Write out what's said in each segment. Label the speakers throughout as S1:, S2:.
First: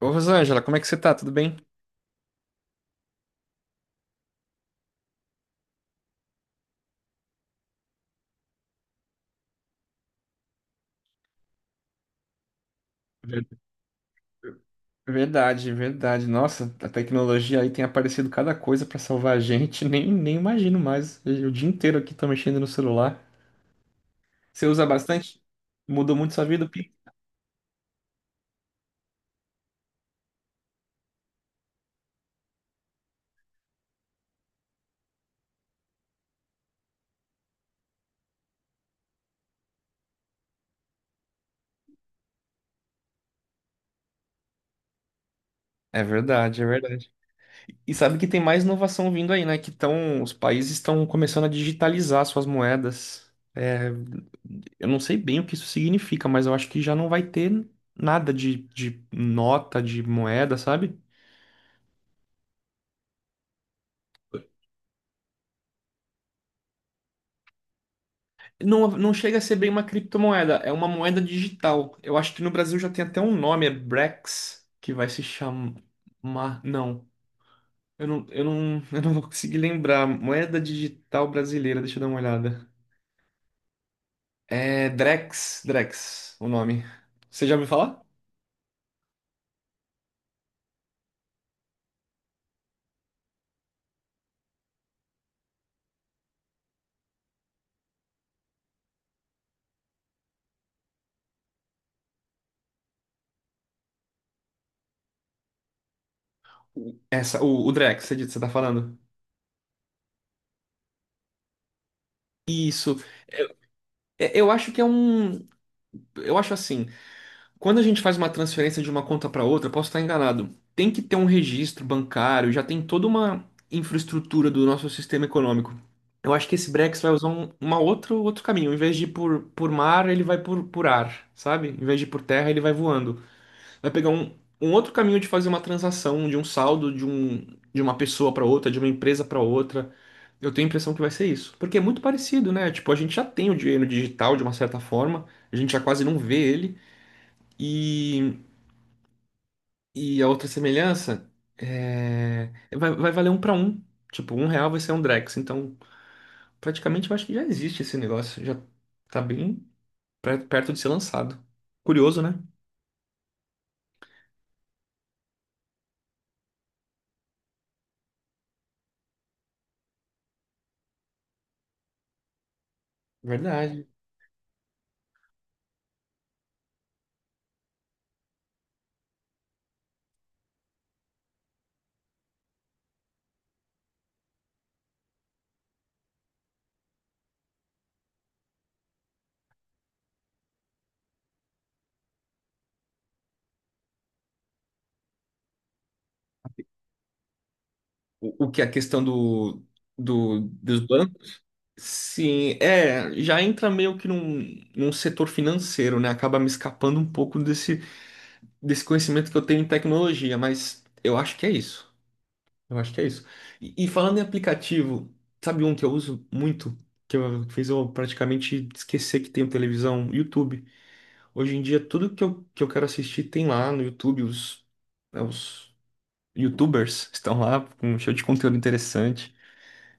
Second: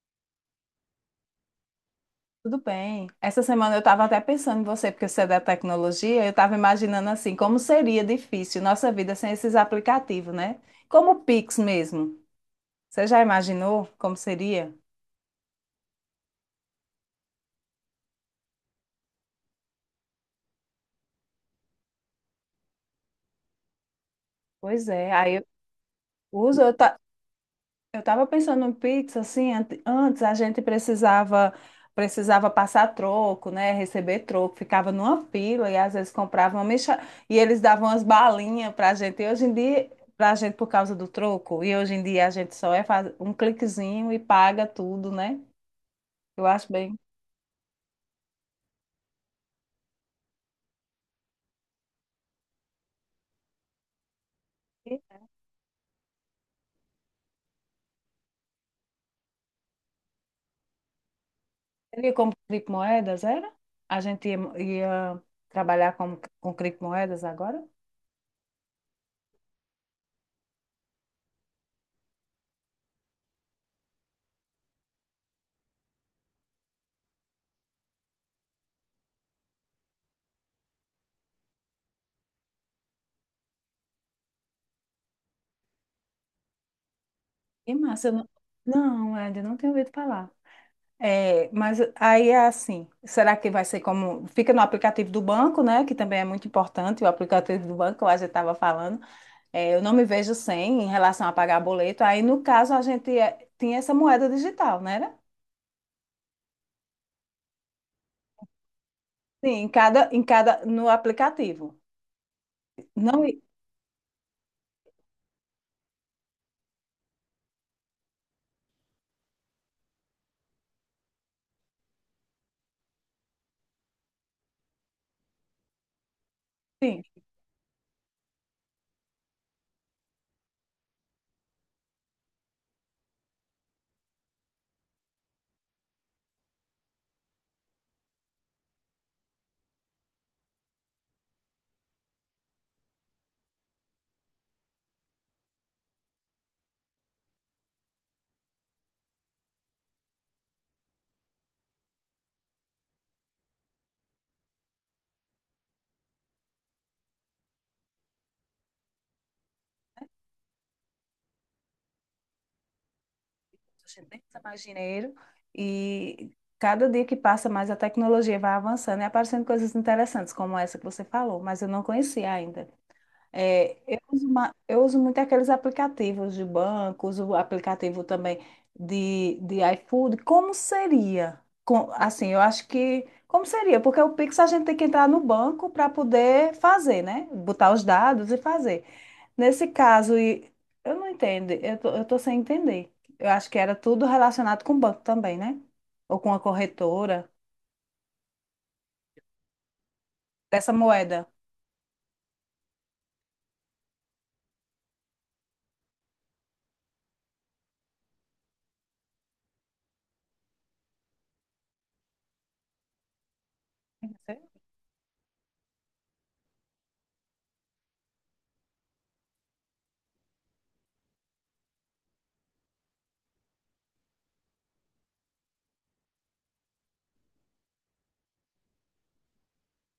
S1: Ô, Rosângela, como é que você tá? Tudo bem?
S2: Tudo bem. Essa semana eu estava até pensando em você, porque você é da tecnologia, eu estava imaginando assim, como seria difícil nossa vida sem esses aplicativos, né? Como o Pix mesmo. Você já
S1: Ver-
S2: imaginou como seria?
S1: Verdade, verdade. Nossa, a tecnologia aí tem aparecido cada coisa pra salvar a gente. Nem imagino mais. O dia inteiro aqui tô mexendo no celular. Você usa
S2: Pois é, aí
S1: bastante?
S2: eu
S1: Mudou muito sua
S2: uso,
S1: vida,
S2: eu,
S1: Pi?
S2: Eu estava pensando em pizza, assim, antes a gente precisava passar troco, né, receber troco, ficava numa fila e às vezes comprava uma mexa... e eles davam umas balinhas para a gente. E hoje em dia, para a gente por causa do troco, e hoje em dia a gente só é faz um cliquezinho e paga tudo, né?
S1: É
S2: Eu
S1: verdade, é
S2: acho bem.
S1: verdade. E sabe que tem mais inovação vindo aí, né? Os países estão começando a digitalizar suas moedas. É, eu não sei bem o que isso significa, mas eu acho que já não vai ter nada de nota, de moeda, sabe?
S2: Seria como criptomoedas, era? A gente ia trabalhar com criptomoedas agora?
S1: Não, não chega a ser bem uma criptomoeda, é uma moeda digital. Eu acho que no Brasil já tem até um nome, é Brex, que vai se chamar. Não, eu não, eu não, eu não vou conseguir lembrar. Moeda digital brasileira, deixa eu dar uma olhada. É Drex, Drex, o nome. Você já ouviu
S2: Que
S1: falar?
S2: massa, eu não, não, ainda não tenho ouvido falar. É, mas aí é assim, será que vai ser como, fica no aplicativo do banco, né, que também é muito importante, o aplicativo do banco, a gente estava falando. É, eu não me vejo sem em relação a pagar boleto. Aí, no caso, a gente tinha essa moeda digital, né?
S1: O Drex, você disse, você tá falando?
S2: Sim, em cada, no aplicativo. Não,
S1: É, eu acho que é um. Eu acho assim. Quando a gente faz uma transferência de uma conta para outra, posso estar enganado. Tem que ter um registro bancário, já tem toda uma infraestrutura do nosso sistema econômico. Eu acho que esse Brex
S2: sim,
S1: vai usar outro caminho. Em vez de ir por mar, ele vai por ar, sabe? Em vez de ir por terra, ele vai voando. Vai pegar um outro caminho de fazer uma transação, de um saldo de uma pessoa para outra, de uma empresa para outra. Eu tenho a impressão que vai ser isso. Porque é muito parecido, né? Tipo, a gente já tem o dinheiro digital de uma certa forma, a gente já quase não vê ele. E. E a outra semelhança é vai valer um para um. Tipo, um real vai ser um Drex. Então, praticamente eu acho que já existe esse negócio. Já tá bem perto de ser lançado. Curioso, né?
S2: a gente nem precisa mais dinheiro e cada dia que passa mais a tecnologia vai avançando e aparecendo coisas interessantes como essa que você falou, mas eu não conhecia ainda. É,
S1: Verdade.
S2: eu uso muito aqueles aplicativos de banco, uso o aplicativo também de iFood. Como seria? Assim, eu acho que. Como seria? Porque o Pix a gente tem que entrar no banco para poder fazer, né? Botar os dados e fazer. Nesse caso, eu não entendo, eu tô sem entender. Eu acho que era tudo relacionado com o banco também, né? Ou com a corretora
S1: O que é a questão do, do,
S2: dessa
S1: dos
S2: moeda.
S1: bancos? Sim, é, já entra meio que num setor financeiro, né? Acaba me escapando um pouco desse conhecimento que eu tenho em tecnologia, mas eu acho que é isso. Eu acho que é isso. E falando em aplicativo, sabe um que eu uso muito, fez eu praticamente esquecer que tenho televisão? YouTube. Hoje em dia, tudo que eu quero assistir tem lá no YouTube. Né, os YouTubers estão lá com um show de conteúdo interessante.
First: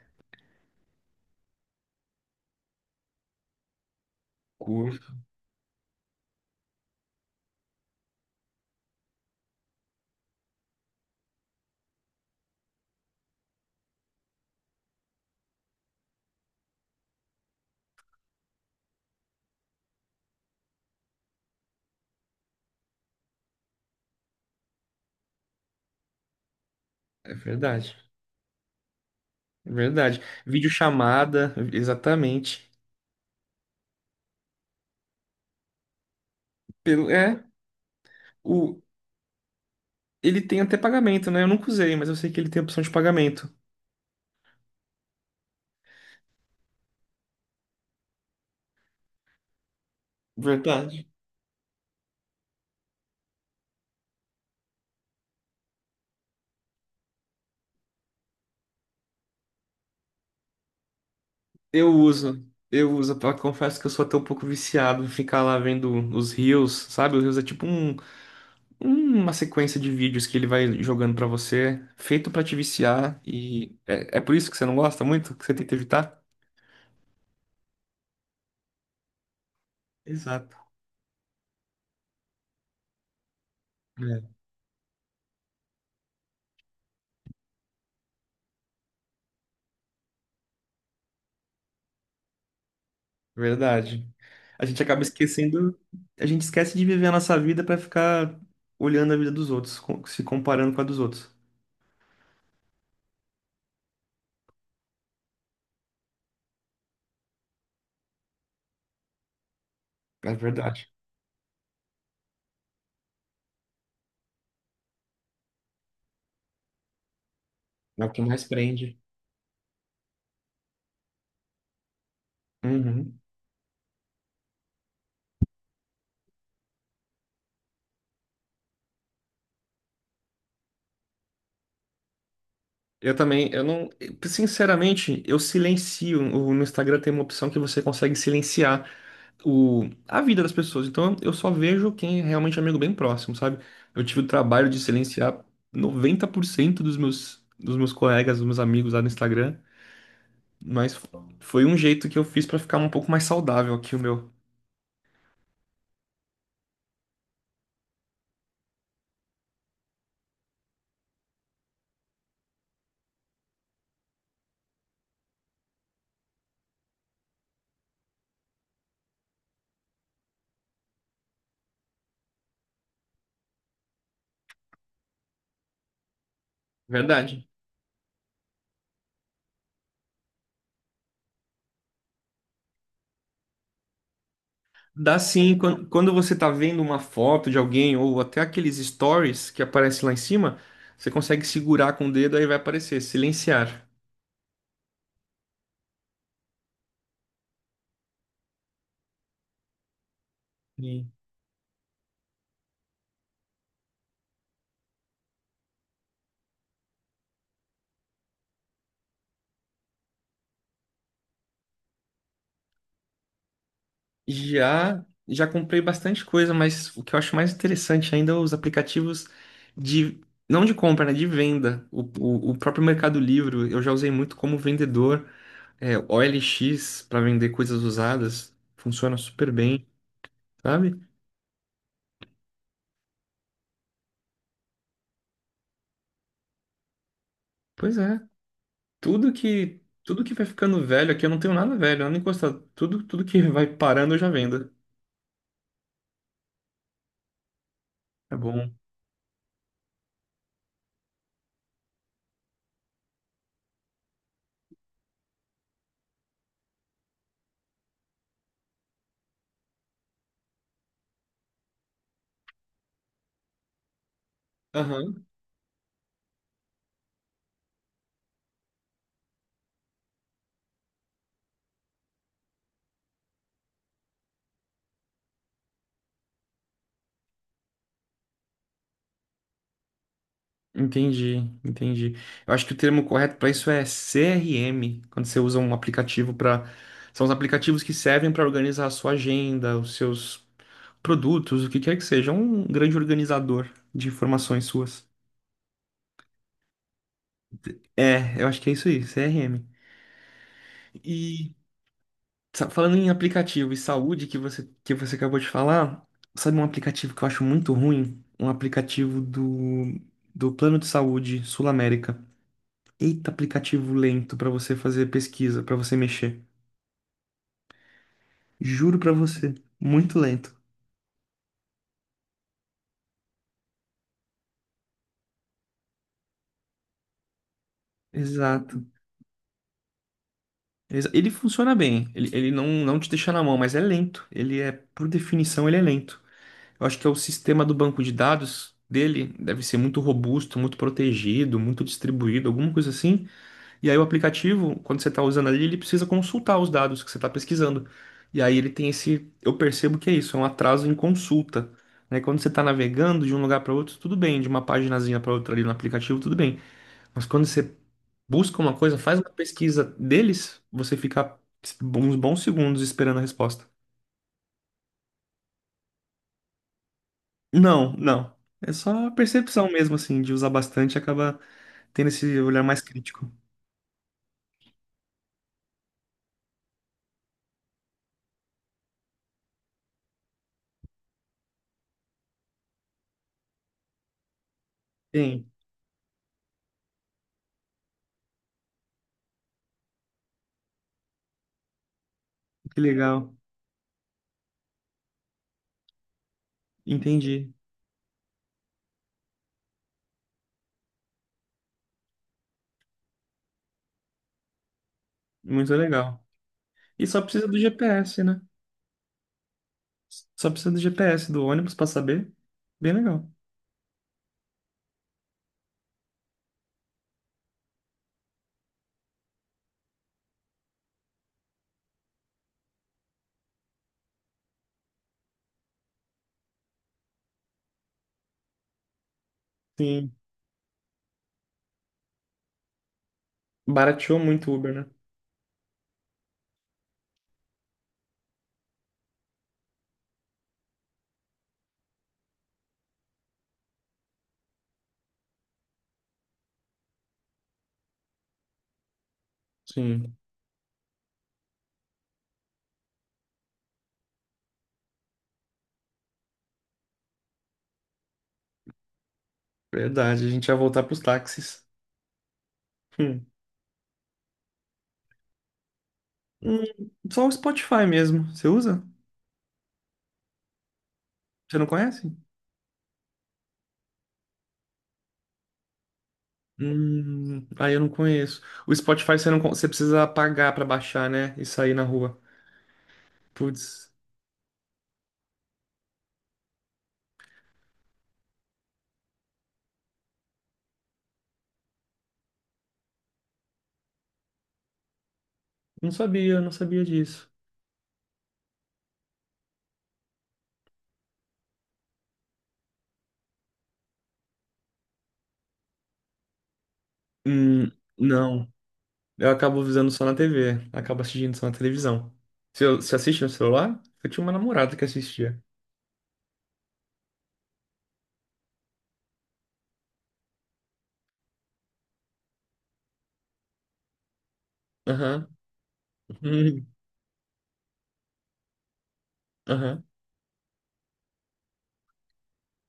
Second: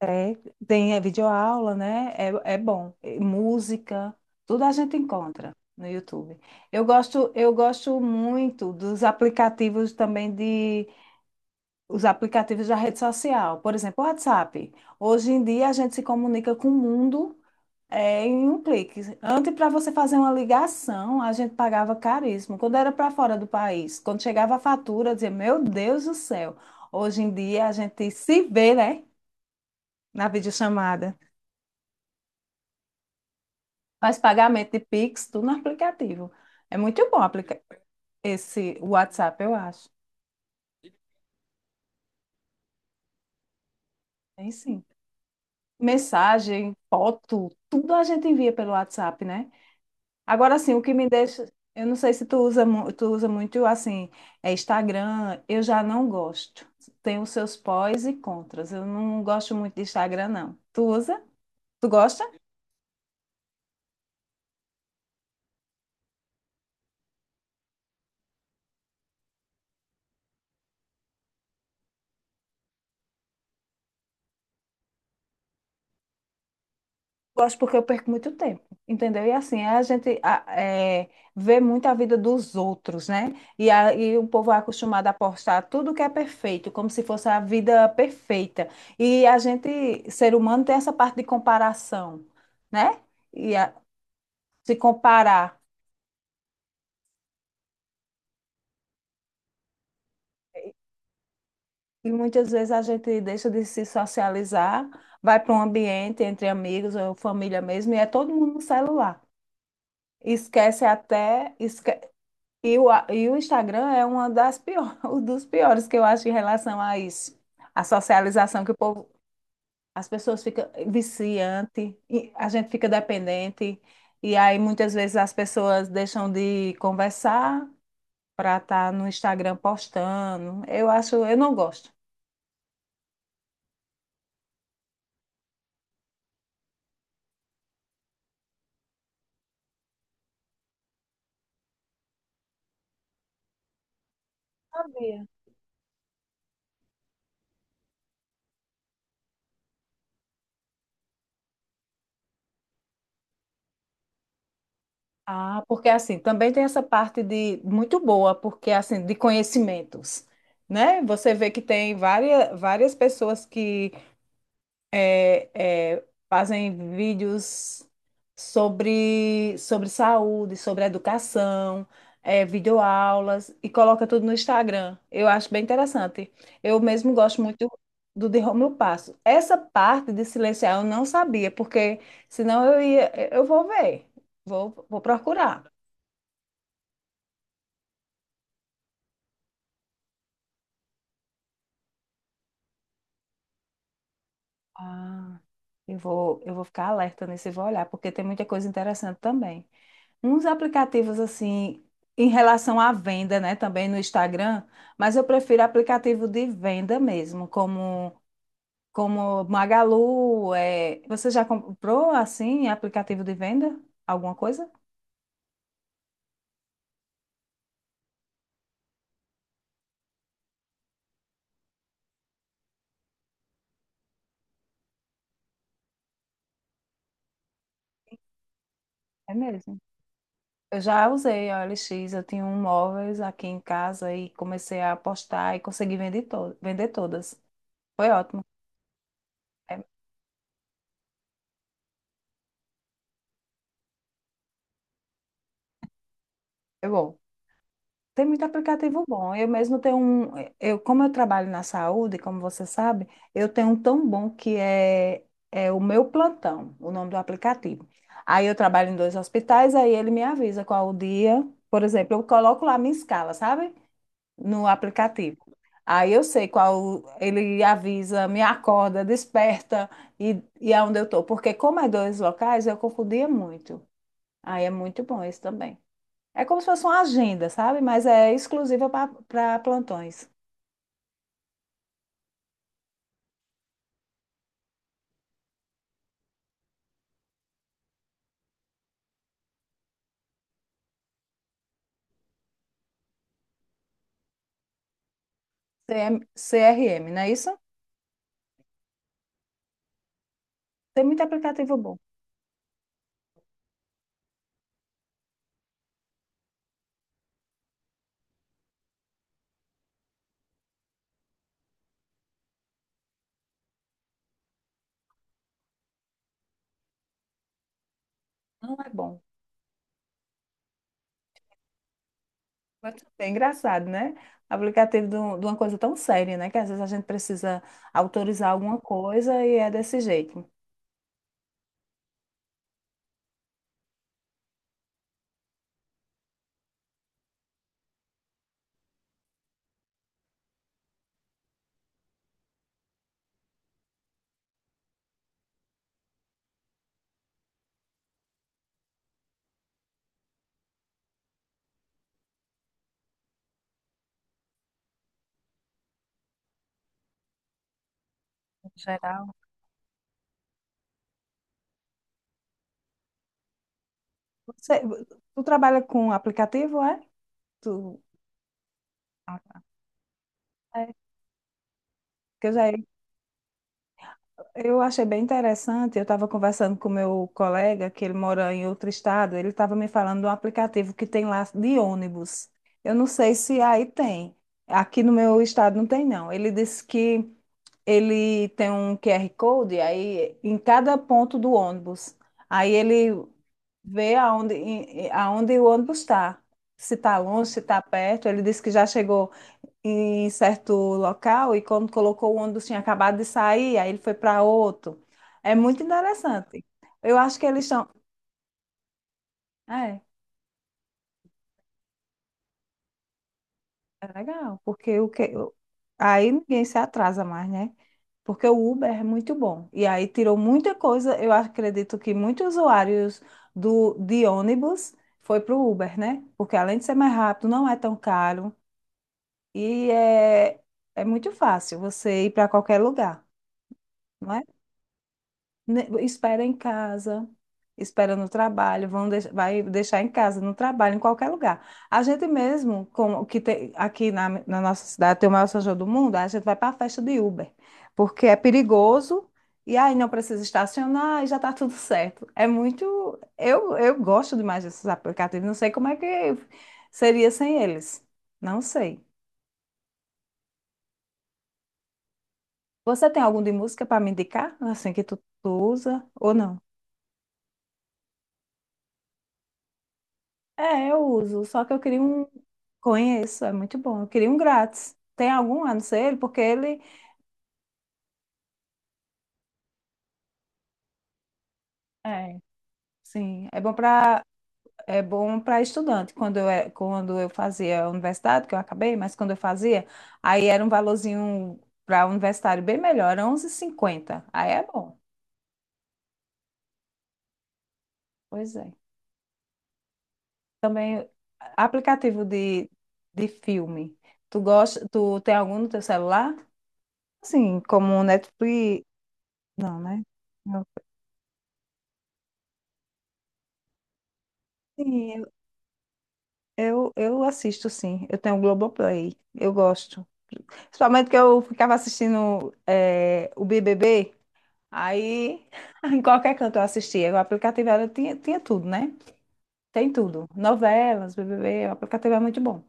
S2: É, tem videoaula, né? É, é bom. E música, tudo a gente
S1: Curto.
S2: encontra no YouTube. Eu gosto muito dos aplicativos também de os aplicativos da rede social, por exemplo, o WhatsApp. Hoje em dia a gente se comunica com o mundo em um clique. Antes, para você fazer uma ligação, a gente pagava caríssimo. Quando era para fora do país, quando chegava a fatura, eu dizia, meu Deus do céu. Hoje em
S1: É
S2: dia a
S1: verdade.
S2: gente se vê, né?
S1: É verdade.
S2: Na videochamada.
S1: Videochamada, exatamente.
S2: Faz pagamento de Pix, tudo no aplicativo. É muito
S1: Pelo,
S2: bom
S1: é,
S2: aplica esse
S1: o,
S2: WhatsApp, eu acho.
S1: Ele tem até pagamento, né? Eu nunca usei, mas eu sei que ele tem opção de pagamento.
S2: Tem sim. Mensagem, foto, tudo a gente envia pelo WhatsApp, né? Agora sim, o que
S1: Verdade.
S2: me deixa. Eu não sei se tu usa, tu usa muito assim, Instagram, eu já não gosto. Tem os seus pós e contras. Eu não gosto muito de Instagram, não. Tu usa?
S1: Eu
S2: Tu gosta?
S1: uso, Confesso que eu sou até um pouco viciado em ficar lá vendo os reels, sabe? Os reels é tipo um, uma sequência de vídeos que ele vai jogando pra você, feito pra te viciar, e é por isso que você não gosta muito, que você tenta evitar?
S2: Gosto porque eu perco muito tempo, entendeu? E assim, a gente
S1: Exato.
S2: vê muito a vida dos outros, né? E
S1: É,
S2: o povo é acostumado a postar tudo que é perfeito, como se fosse a vida perfeita. E a gente, ser humano, tem essa parte de comparação, né? E a-
S1: verdade. A
S2: Se
S1: gente acaba
S2: comparar.
S1: esquecendo, a gente esquece de viver a nossa vida pra ficar olhando a vida dos outros, se comparando com a dos outros.
S2: E muitas vezes a gente deixa de se socializar, vai para um ambiente entre amigos ou família mesmo, e é todo mundo no celular.
S1: É
S2: Esquece
S1: verdade.
S2: até, esque E o, a- e o Instagram é uma das pior, um dos piores que eu acho em relação a isso. A
S1: É o que mais
S2: socialização que o
S1: prende.
S2: povo, as pessoas ficam viciante, e a gente fica
S1: Uhum.
S2: dependente, e aí muitas vezes as pessoas deixam de conversar para estar no Instagram postando. Eu acho, eu não gosto.
S1: Eu também, eu não, sinceramente, eu silencio. No Instagram tem uma opção que você consegue silenciar a vida das pessoas. Então eu só vejo quem é realmente amigo bem próximo, sabe? Eu tive o trabalho de
S2: Sabia.
S1: silenciar 90% dos meus colegas, dos meus amigos lá no Instagram, mas foi um jeito que eu fiz pra ficar um pouco mais saudável aqui o meu.
S2: Ah, porque assim, também tem essa parte de muito boa, porque assim, de conhecimentos, né? Você vê que tem várias, várias pessoas que fazem vídeos sobre saúde, sobre educação, videoaulas e coloca tudo no Instagram. Eu acho bem interessante. Eu mesmo gosto
S1: Verdade.
S2: muito do de Rômulo Passo. Essa parte de silenciar eu não sabia, porque senão eu ia, eu vou ver, vou
S1: Dá sim,
S2: procurar.
S1: quando você tá vendo uma foto de alguém ou até aqueles stories que aparecem lá em cima, você consegue segurar com o dedo, aí vai aparecer, silenciar.
S2: Ah, eu vou ficar alerta nisso e vou olhar, porque tem muita coisa interessante também. Uns
S1: Sim.
S2: aplicativos assim, em relação à venda, né, também no Instagram, mas eu prefiro aplicativo de venda mesmo, como Magalu, você já comprou assim aplicativo de venda? Alguma coisa?
S1: Já comprei bastante coisa, mas o que eu acho mais interessante ainda é os aplicativos de, não de compra, né, de venda. O próprio Mercado Livre, eu já usei muito como vendedor, é, OLX para vender coisas usadas, funciona
S2: É
S1: super
S2: mesmo.
S1: bem,
S2: Eu
S1: sabe?
S2: já usei a OLX, eu tinha um móveis aqui em casa e comecei a apostar e consegui vender, to vender todas.
S1: Pois
S2: Foi
S1: é.
S2: ótimo.
S1: Tudo que
S2: É,
S1: tudo que vai ficando velho aqui, eu não tenho nada velho, nada encostado. Tudo que vai parando eu já vendo.
S2: é bom. Tem
S1: É
S2: muito
S1: bom.
S2: aplicativo bom. Eu mesmo tenho um. Eu, como eu trabalho na saúde, como você sabe, eu tenho um tão bom que é o meu plantão, o nome do aplicativo. Aí eu trabalho em dois hospitais, aí ele me avisa qual o dia. Por exemplo, eu coloco lá minha escala, sabe? No
S1: Aham.
S2: aplicativo. Aí eu sei qual. Ele avisa, me acorda, desperta e aonde eu tô. Porque como é dois locais, eu confundia muito. Aí é muito bom esse também. É como se fosse uma agenda, sabe? Mas é exclusiva para plantões.
S1: Entendi, entendi. Eu acho que o termo correto para isso é CRM, quando você usa um aplicativo para. São os aplicativos que servem para organizar a sua agenda, os seus produtos, o que quer que seja. Um grande organizador de informações suas.
S2: CM CRM, não é isso?
S1: É, eu acho que é isso aí, CRM.
S2: Tem muito aplicativo bom.
S1: Falando em aplicativo e saúde que você acabou de falar, sabe um aplicativo que eu acho muito ruim? Um aplicativo do Plano de Saúde Sul América. Eita, aplicativo lento pra você fazer pesquisa, pra você mexer.
S2: Não é
S1: Juro pra
S2: bom.
S1: você, muito lento.
S2: Mas é engraçado, né? Aplicativo de uma coisa tão séria, né? Que às vezes a gente precisa autorizar alguma
S1: Exato.
S2: coisa e é desse jeito.
S1: Ele funciona bem, ele não te deixa na mão, mas é lento. Ele é, por definição, ele é lento. Eu acho que é o sistema do banco de dados dele deve ser muito robusto, muito protegido, muito distribuído, alguma coisa assim. E aí o aplicativo, quando você está usando ali, ele precisa consultar os dados que você está pesquisando. E aí ele tem esse, eu percebo que é isso, é um atraso em consulta. Né? Quando você está navegando de um lugar para outro, tudo bem, de uma paginazinha para outra ali no aplicativo, tudo bem. Mas quando você busca
S2: Em
S1: uma coisa, faz
S2: geral.
S1: uma pesquisa deles, você fica uns bons segundos esperando a resposta.
S2: Você, tu trabalha com aplicativo, é?
S1: Não,
S2: Tu,
S1: não. É só a
S2: ah,
S1: percepção mesmo, assim, de usar
S2: é,
S1: bastante, acaba tendo esse
S2: que eu
S1: olhar
S2: já
S1: mais crítico.
S2: Eu achei bem interessante. Eu estava conversando com meu colega, que ele mora em outro estado. Ele estava me falando de um aplicativo que tem lá de ônibus. Eu não sei se aí tem. Aqui no meu
S1: Sim,
S2: estado não tem, não. Ele disse que ele tem um QR Code aí em cada ponto do ônibus. Aí
S1: que
S2: ele
S1: legal.
S2: vê aonde, aonde o ônibus está. Se está
S1: Entendi.
S2: longe, se está perto. Ele disse que já chegou em certo local e quando colocou o ônibus tinha acabado de sair, aí ele foi para outro. É
S1: Muito
S2: muito
S1: legal.
S2: interessante.
S1: E
S2: Eu
S1: só
S2: acho que
S1: precisa do
S2: eles estão.
S1: GPS, né?
S2: É,
S1: Só precisa do GPS do ônibus pra saber. Bem legal.
S2: é legal, porque o que... Aí ninguém se atrasa mais, né? Porque o Uber é muito bom. E aí tirou muita coisa. Eu acredito que muitos usuários de ônibus foi para o Uber, né? Porque além de ser mais rápido, não é tão caro e
S1: Sim.
S2: é muito fácil você ir para qualquer lugar.
S1: Barateou muito o Uber, né?
S2: Espera em casa, espera no trabalho, vai deixar em casa, no trabalho, em qualquer lugar. A gente mesmo, como o que tem, aqui na nossa cidade tem o maior São João do mundo, a gente vai para a festa de Uber, porque é perigoso e aí não
S1: Sim,
S2: precisa estacionar e já está tudo certo. É muito. Eu gosto demais desses aplicativos, não sei como é que seria sem eles. Não sei.
S1: verdade. A gente ia voltar pros táxis.
S2: Você tem algum de música para me indicar? Assim que tu usa ou não?
S1: Hum, Só o Spotify mesmo. Você usa?
S2: É, eu uso,
S1: Você
S2: só
S1: não
S2: que eu queria
S1: conhece?
S2: um. Conheço, é muito bom. Eu queria um grátis. Tem algum, a não ser ele, porque ele.
S1: Aí eu não conheço. O Spotify você não, con- você precisa pagar pra baixar, né? E sair na rua.
S2: É, sim, é bom
S1: Putz,
S2: para é bom para estudante. Quando eu fazia a universidade, que eu acabei, mas quando eu fazia, aí era um valorzinho para universitário bem melhor, era 11,50. Aí é bom.
S1: não sabia, não sabia disso.
S2: Pois é. Também aplicativo de filme. Tu gosta, tu tem algum no teu celular? Sim,
S1: Hum,
S2: como
S1: não.
S2: Netflix.
S1: Eu acabo
S2: Não,
S1: visando
S2: né?
S1: só na
S2: Não.
S1: TV. Acabo assistindo só na televisão. Você assiste no celular? Eu tinha uma namorada que
S2: Sim,
S1: assistia.
S2: eu assisto, sim. Eu tenho o Globoplay. Eu gosto. Principalmente que eu ficava assistindo o BBB,
S1: Aham.
S2: aí em qualquer canto eu
S1: Hum,
S2: assistia. O aplicativo era, tinha tudo, né?
S1: Aham.
S2: Tem tudo. Novelas, BBB, o aplicativo é muito bom.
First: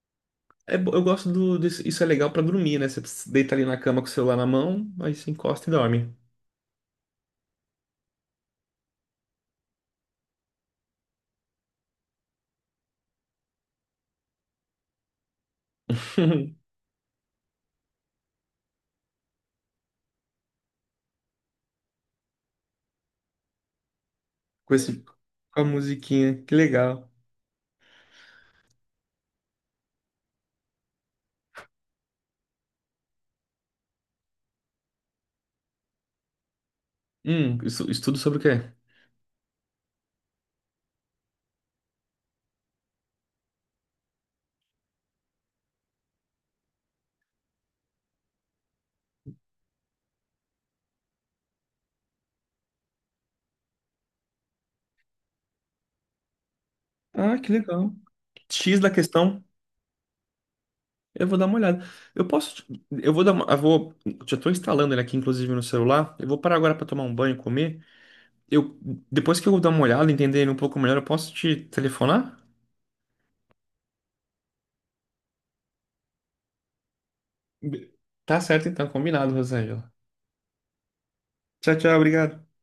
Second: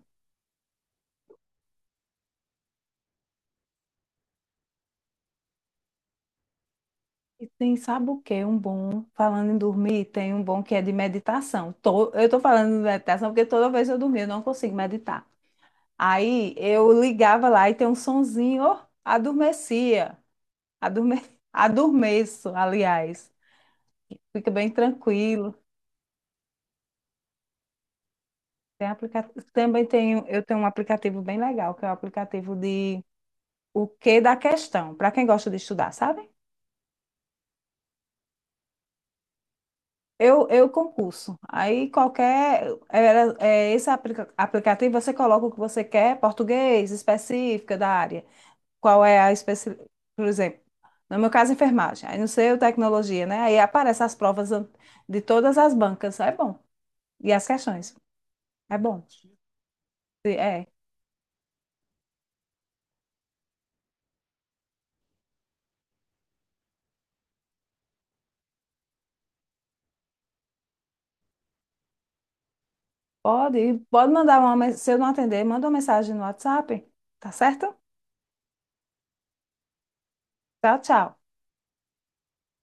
S1: Eu gosto isso é legal pra dormir, né? Você deita ali na cama com o celular na mão, aí você encosta e dorme.
S2: E tem, sabe o quê? Um bom, falando em dormir, tem um bom que é de meditação. Eu tô falando de meditação porque toda vez eu dormia, eu não consigo meditar. Aí eu ligava lá e tem um sonzinho, ó, adormecia. Adorme... Adormeço, aliás. Fica bem
S1: Com esse,
S2: tranquilo.
S1: com a musiquinha. Que legal.
S2: Tem aplica... Também tenho um aplicativo bem legal, que é o aplicativo de O Que da Questão, para quem gosta de estudar, sabe?
S1: Estudo sobre o quê?
S2: Eu concurso. Aí qualquer. É esse aplicativo você coloca o que você quer, português, específica da área. Qual é a especi... Por exemplo, no meu caso, enfermagem. Aí não sei o tecnologia, né? Aí aparecem as provas de todas as bancas. É bom. E
S1: Ah,
S2: as
S1: que legal.
S2: questões. É
S1: X da
S2: bom.
S1: questão,
S2: É,
S1: eu vou dar uma olhada. Eu posso, eu vou dar uma, eu vou, Já estou instalando ele aqui, inclusive, no celular. Eu vou parar agora para tomar um banho e comer. Eu, Depois que eu dar uma olhada, entender ele um pouco melhor, eu posso te telefonar?
S2: pode mandar se eu não atender, manda uma mensagem no WhatsApp, tá certo?
S1: Be- Tá certo, então, combinado, Rosângela.
S2: Tchau, tchau.
S1: Tchau, tchau. Obrigado.